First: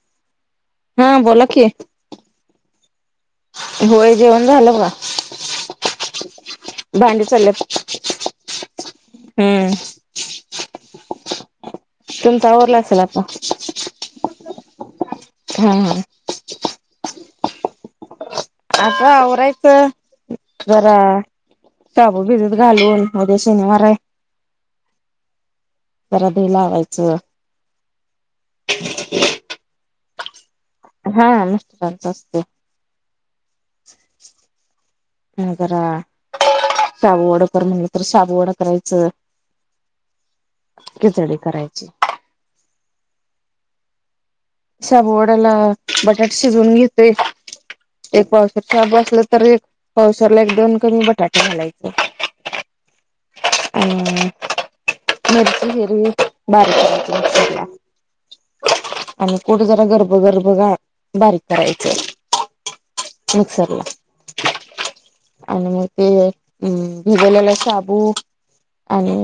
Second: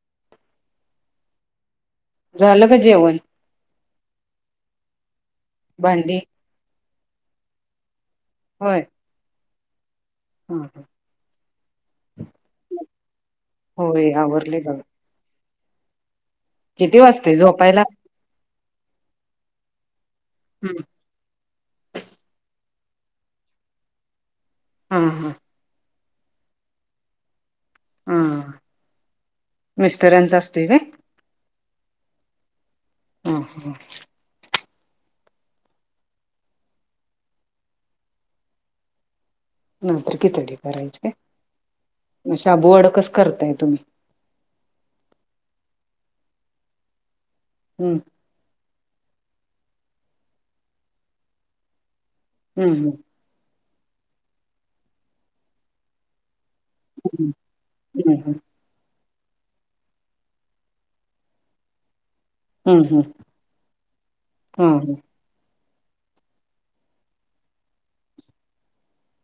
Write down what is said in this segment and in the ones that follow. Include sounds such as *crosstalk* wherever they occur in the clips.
*inaudible* हा बोला की झालं का जेवण होय जेवण झालं बघा भांडी भांडी चाललेत हम्म हम हम तुमचा आवरला असेल आपण होय आवरले बघा हा हा किती वाजते झोपायला आता आवरायचं हं. जरा साबूदाणा भिजत घालून उद्या शनिवार आहे हम हा जरा दही लावायचं हां मिस्टरांचा असतोय ते हा मिस्टरांचा असतोय ह ह जरा शाबुवडा वडा कर म्हणलं तर शाबू वडा करायचं नाही तर किचडी करायचे खिचडी करायची मग शाबूवाड कच करताय तुम्ही साबू वड्याला बटाटा शिजवून घेतेय हम्म एक पावशेर शाबूत असल तरी तर एक पावशेरला एक दोन कमी बटाटे घालायचे. हम्म हम्म. हम. *unintelligible* बाय. हम्म *unintelligible* आणि कुठं जरा गर्भगर्भगा बारीक करायचं. हम्म हम्म मिक्सरला हम्म हम्म. आणि मग ते अ भिजलेला साबू आणि..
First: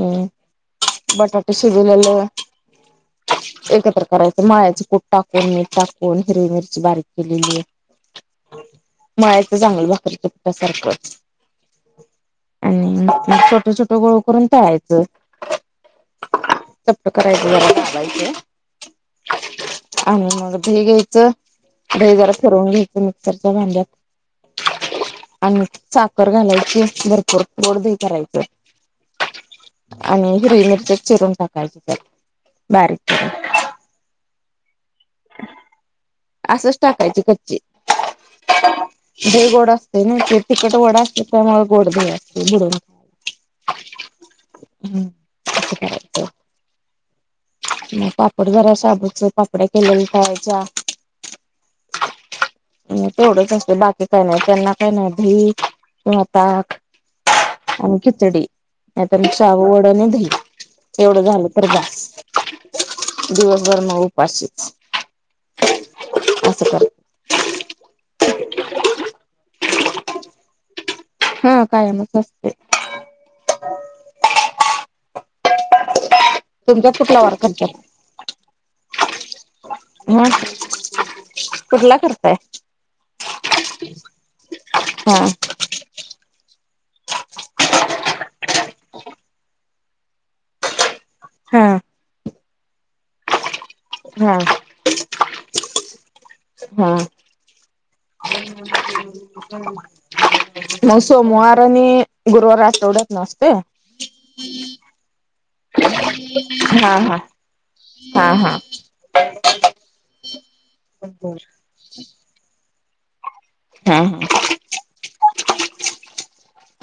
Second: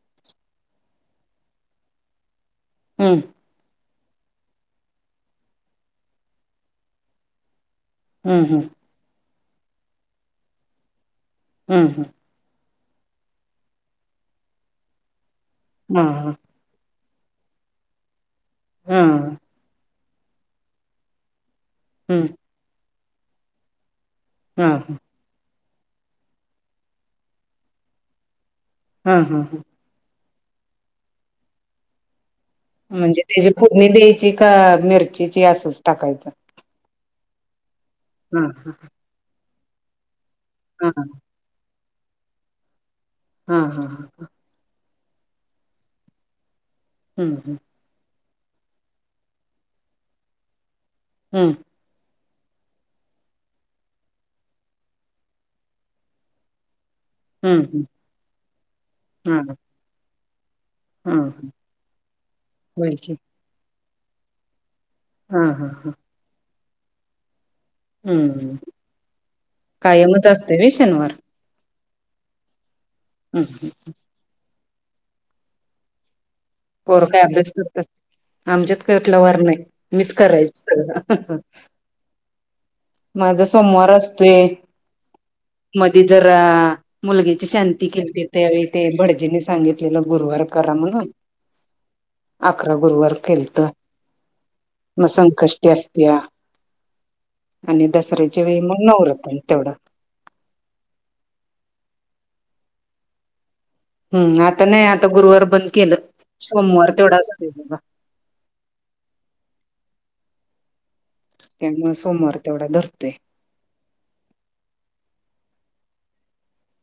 बटाटे शिजवलेलं हम्म एकत्र करायचं मलायचे. कुठ टाकून मीठ टाकून हिरवी मिरची बारीक केलेली. हम्म हम्म. माळ्याचं चांगलं भाकरीच सारखंच. हम्म हम्म आणि छोटं छोटं गोळ करून टळायचं. हा ह. चपटे करायचे जरा. *unintelligible* हम्म आणि मग दही घ्यायचं दही हा हं. जरा फी रवून घ्यायचं मिक्सरच्या भांड्यात. हा हा. आणि साखर घालायची भरपूर गोड दही करायच. हम्म हम्म. आणि हिररी मिरच चिरून टाकायची त्यात. बारीक म्हणजे त्याची फोरणी दयची का मिरचीची असंच टाकायचं. ची कच्ची हा दही गोड असतंय ना, तिखट हा वडा असतंय त मग.. गोडदही असतंय बरोबर. हा हा हा ह. हम् हम्म. मग जरा शाबूच्या पापडया केल्या खायच्या. हम्म. अ तेवढंच असत बाकी काही नाही त्यांना काही नाही धई किंवा ताक. हम्म हम्म आणि खिचडी, नाय तर हा शाबू वड नी धई. तेवढं झालं तर जा. व्हय कीं. वरन उपाशीच. हा हा हा. *unintelligible* हम्म कायमच असते व्हय शनवार. हा. कायमच असते. हम्म. तुमच्यात पोर काय कुठला वार अभ्यास करतात. आमच्यात कठला वार नाही मीच हा करायच सगळं. कुठला करताय माझा सोमवार असतोय हा मध्ये जरा.. मुलगीची शांती केते त्यावेळी ते भटजीने सांगितलेलं गुरुवार करा म्हनून... हा. अकरा गुरुवार केलंत. हा मग संकष्टी असतया, आनी.. म सोमवार आनी गुरुवार आठवड्यातना असतंय. हम्म आताने आता गुरवार बंद केलं. सोमवार हा हा तेवढाच रिकामा ऑडिओ त्यामुळे सोमवार तेवढा धरतेय. हा हा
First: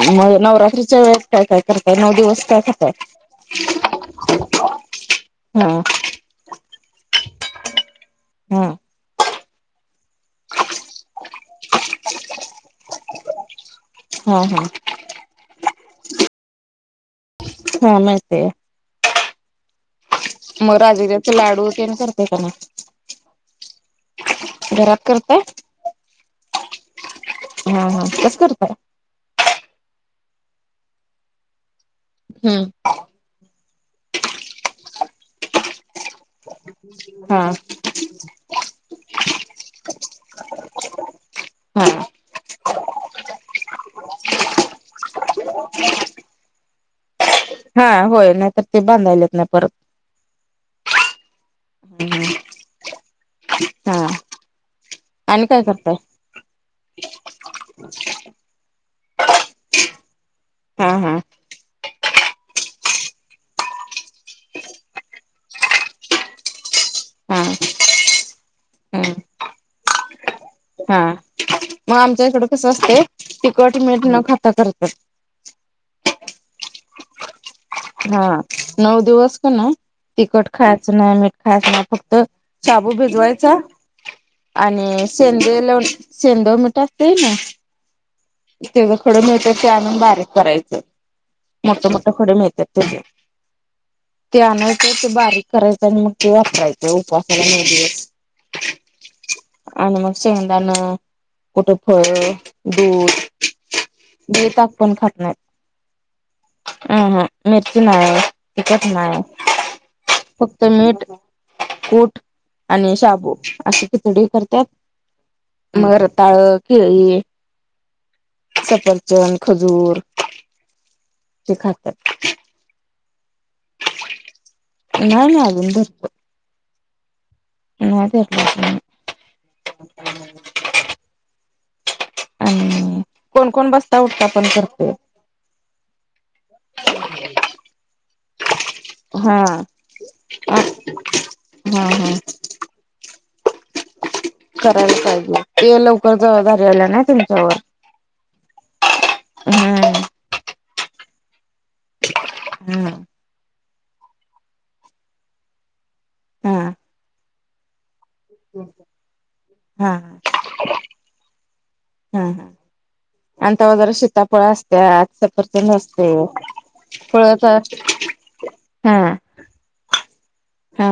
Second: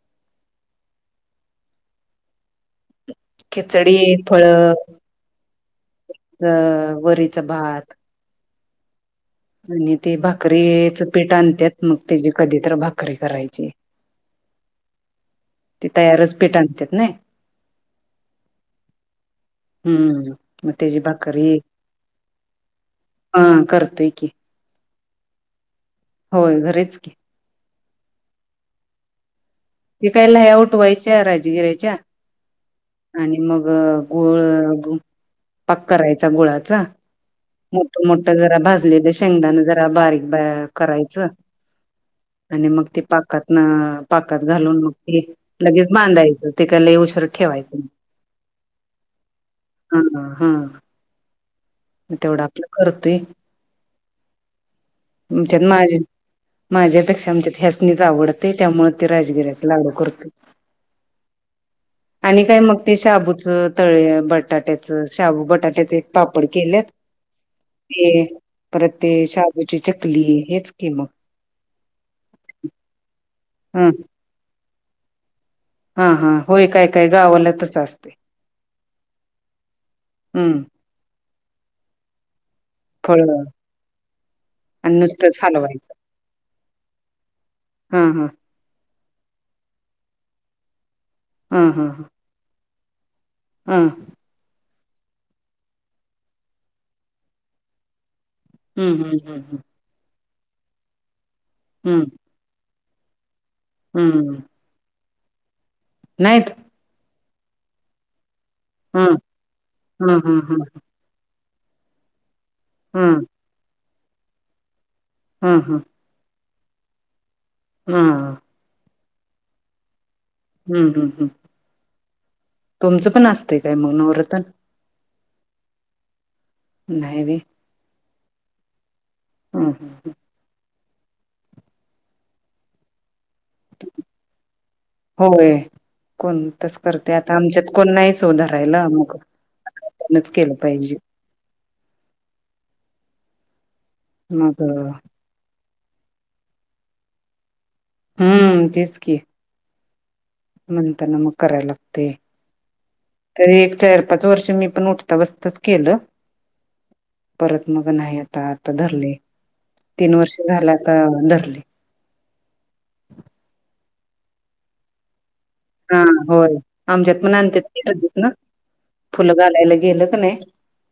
मग नवरात्रीच्या वेळ काय काय करताय नऊ दिवस काय कर खिचडी फळ हा अ वर भात हम्म आणि ते भाकरीचं पीठ आणते मग त्याची कधीत भाकरी करायची हम् हम् ती तयारच पेठ आणत ना हा म ते हम्म म तेजी बाकरी लाडू तेन करताय का हा करत राकरत हो घरेच की हा हा कस करत तेिकायला हे आऊट व्हायच्या राजगिरायच्या हम्म आणि मग गुळ पाक करायचा गुळाचा हा मोठ मोठ जरा भाजलेलं शेंगदाण जरा बारीक ब करायचं हा आणि मग ती पाकात पाकात घालून मग त लगेच बांधायचं ते ला उ शर ठेवायचं हा होय नाहीतर ते बांधायला येत नाही परत हम हम् तेवढं आपलं करतोय हा आणि काय च्यात माझ करताय माझ्यापेक्षा आमच्यात ह्यासणीच आवडते त्यामुळे ते राजगिऱ्याचा लाडू करतो ह हां आणि काय मग ते शाबूच तळे बटाट्याच शाबू बटाट्याचे एक पापड केले हा ते परत ते शहाबोची चकली आहे हा मग आमच्या इकडं कस असते तिकट ह मीठ न खात करते ह ह हा होय काय काय गावाला त हा नऊ दिवस का ना तिखट हम्म खायचं ना मीठ खायचं ना फक्त शबू फळ भिजवायचा आणि नुसतंच सेंद लाव हलवायचं सेंद मिट असते ना हा हा ते खडं मिळतात ते आणून बारीक करायचं हा हा मोठ मोठं खडं मिळतात ते हा आणायचं ते बारीक करायचं आणि मग ते वापरायचं उपासनेमध्ये हम्म हम्म हम् हम् शेदाण कुठं फळ दूध हम्म ब ताक पण खात नाहीत हम् हम् मेच ना टिकत ह नाही ह ह ह फक्त मीठ कोट आणि ह शबू ह असे किथडे करतात ह ह मगरताळ कि हा जन खजूर हम्म हम्म ते खात तुमचं पण असते काय मग नवर्रतन ए ना अजंद इत नाही ब ह तेला हम् हम् ह आणि कोण कोण बस्ता उत्थापन करते होय कोणतच करते आता आमच्यात कोण नाहीच ओ धरायला मग हा आपणच केलं हा पाहिजे हा मग करायला पाहिजे ते लवकर जबाबदारी आल्या ना तुमच्यावर हम्म तेच की हम्म मंत नमु करायलागते हम्म एक चार पाच वर्ष मी पण उठता बसतच केलं हा परत मग नाही आता आता धरले हा तीन वर्ष झाला तर धरले हा हा आणि त्या जर शीतापळ असत्या आ हा होय आमच्यात पण तर आणतात क सत ना हा फुलं घालायला गेलं क नाही हा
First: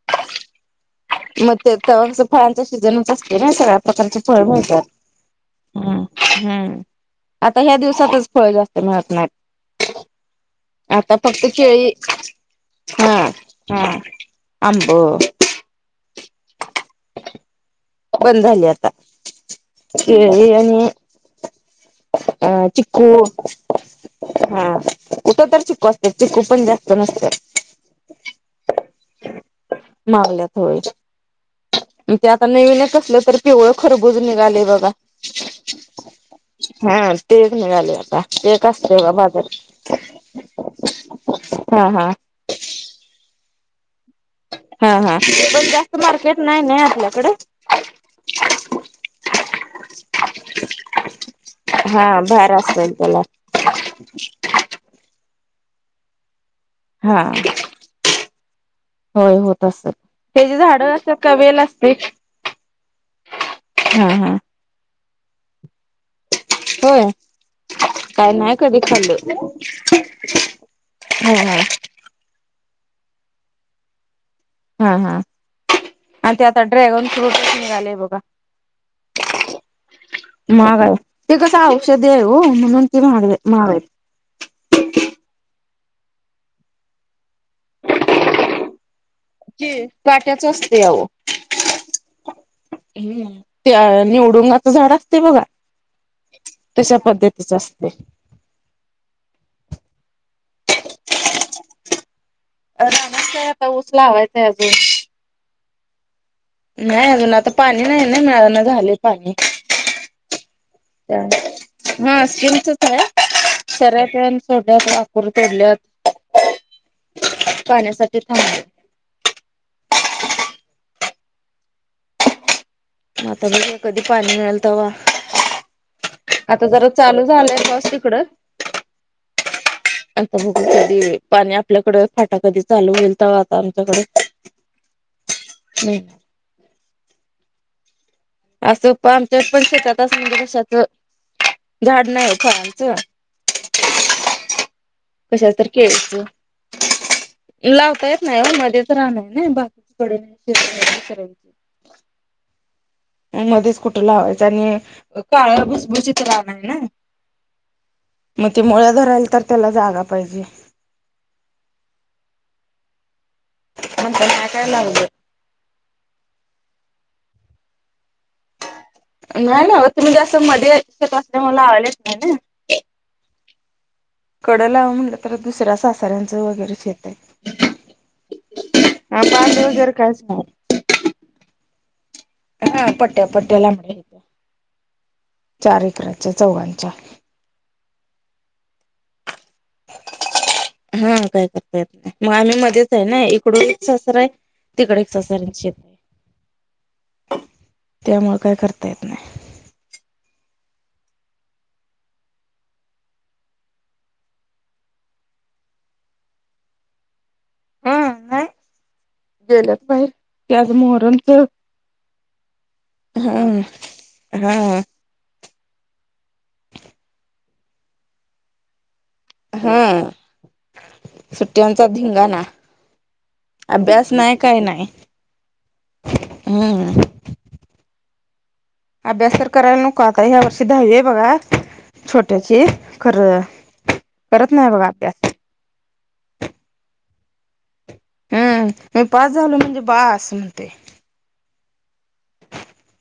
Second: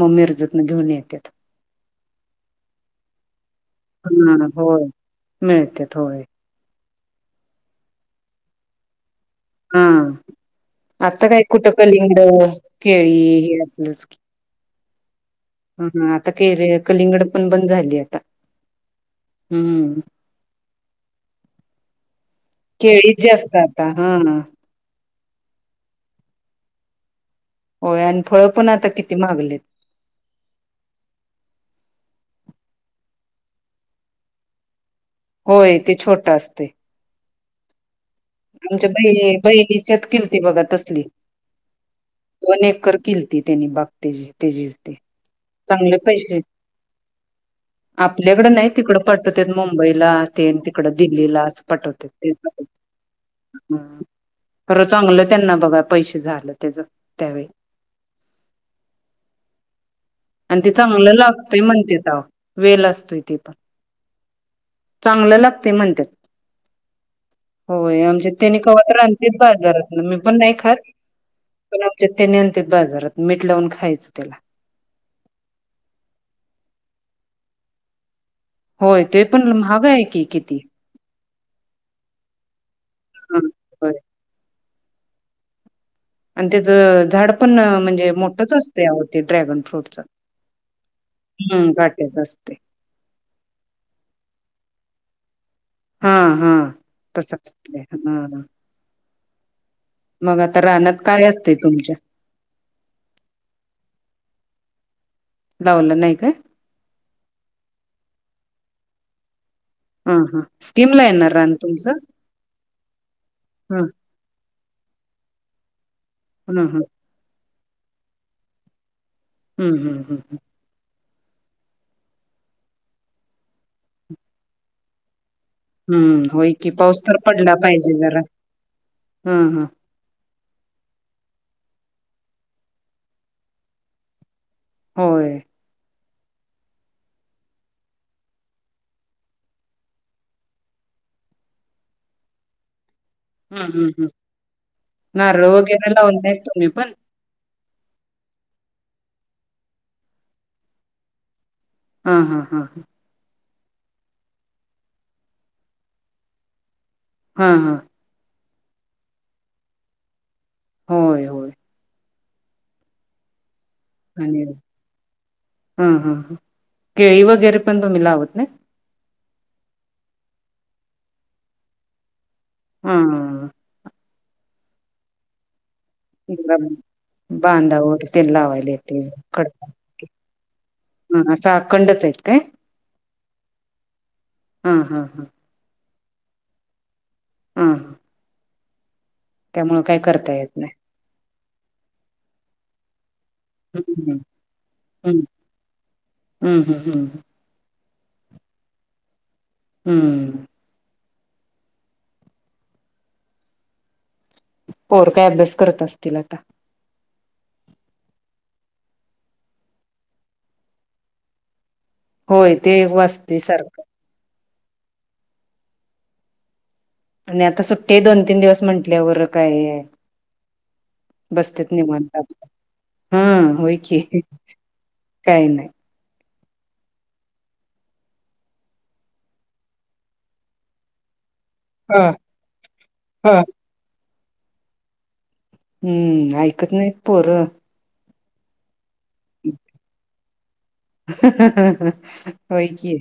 मगमी रर्जतन घेऊन येत मग ते फळांचा सीजनच असते ना सगळ्या प्रकारचे फळ मिळतात मिळते हम्म थोडे हम्म आता ह्या दिवसातच फळ जास्त मिळत नाही हा आता काय फक्त कुट क केळी लिंगड केळी हे असलच की आंबो हम हम आता क *unintelligible* र बंद झाली आता हम्म आणि *unintelligible* अह चिखू केळीच जास्त आता हा कुठं तर चीकू असत चिकू पण जास्त नसतंय होय आणि फळ पण आता किती मागलेत मागल्यात होय ते आता नवीनच असलं तर पिवळं खरबुजून निघाले बघा होय ते छोट असते हा ते निघाले आता एक आमच्या असते ग बहि बाजार बहिणीच्यात किलती बघा तसली हा हा दोन एकर किलती त्यांनी बाग तेजे तेजे हा होते हा पण जास्त चांगलं मार्केट पैशे नाही नाही आपल्याकडे आपल्याकड नाही तिकड पटवत *unintelligible* मुंबईला तेन तिकड दिल्लीला अस हा पाठवतात बाहेर असेल त्याला खरं चांगलं त्यांना बघा पैसे झाले हा होय होत असल आणि ते चांगलं लागतंय म्हणते त वेल असतोय तेे पण हा हा चांगलं लागते म्हण हो होय आमच्या काय नाही त्यांनी कधी कवा तर र खाल्लं. आणतेच बाजारात ना मी पण नाही खात हो पण आमच्या त्यांनी आणत्यात बाजारात मीठ लावून खायचं त्याला हा हा आणि ते आता ड्रॅगन फ्रूटच निघालेय बघा होय ते पण महाग आहे की किती. मग आहे ते कस औषधी आहे हो म्हणून ती मागलय माग *unintelligible* ह *inaudible* *inaudible* आणि त्याच झाड पण म्हणजे मोठच असतो यावरती ड्रॅगन फ्रूटच काट्याच असते हम्म काट्याचअसतय हम्म ते निवडुंगाचं झाड असते बघा हा हा तशा तस पद्धतीच असतय असते. मग आता राहण्यात काय असतय तुमच्या रामचय आता ऊसला हवायचांय अजून लाऊलं नाही काय नाही अजून आता पाणी नाही ना मिळाना झालय पाणी *inaudible* स्कीमला येणार रान तुमचं हा स्किम सुया *unintelligible* हा शरय प सोडल्यात नाकूर तोडल्यात हम् हम पाण्यासाठी थांब हम्म हम्म हम्म हम्म मता ब कधी पाणी एल त वा हम्म होय आता की जरा पाऊस तर चालू पडला झालंय बस पाहिजे तिकड जरा हा हा आता की *unintelligible* पाण्यात आपल्याकडे फाटा कधी चालू होईल तर आता आमच्याकडे होय ते *unintelligible* असं प आमच्या पण शेतात असं म्हणजे कशाच झाड नाही ख आमचं हम्म हम्म हम् नारळ कशाच तर वगैरे लावून केळीचं नाहीेत तुम्ही पण लावता येत नाही हो मध्येच राहणार ना बाकी कडे नाही श सची *unintelligible* हा हा हा हा मध्येच कुठे लावायचं आणि काळ भुसभुशीत त्याला नाय ना हा हा मग ते मुळ ध राहिल तर त्याला जागा पाहिजे. होय होय आणि म्हणताना काय लावलं. हा हा ह केळी वगैरे पण तुम्ही लावत नाही? नाही लावत तुम्ही जां मध्ये इच्छत असल्या मला आवलेच नाही ना. हा कडला लावावं म्हटलं तर दुसरा्या अस अस सऱ्यांच जरा वगैरे शेत आहे बांधावर ते लावायला येते कडक वगैरे कायच नाही. हा असं अखंडचा आहे काय? ट्या पट्ट्याला मेत हम हम् हम् तकराच्या चौघांच्या हा त्यामुळं काय करता येत नाही. हा काय करता मग आम्ही मध्येच आहे ना. तिकड एक ससार हम्म आहे तिकडे एक हम्म ससऱ्यांचीेत आहे. हम्म हम्म हम्म त्यामुं काय करता येत नाही. हम्म पोर काय अभ्यास करत असतील आता? हा नाही गेलंत बाहिर त्याज मोहरम च, होय ते वाचते सारखं. हा आणि आता सुट्ट्या दोन तीन दिवस म्हंटल्यावररं काही आहे. हा बसतेत सुट्ट्यांचा निवांत धिंगाणा आपलं. हम होय क अभ्यास नाही काही नाही. हं अभ्यास तर करायला नको आता ह्या वर्षी दहावी आहे बघा. हा छोट्याची खर हा. करत नाही बघा अभ्यास. हम्म ऐकत नाहीत पोरं. हम्म म पास झाल म्हणजे बस म्हणते. हो कि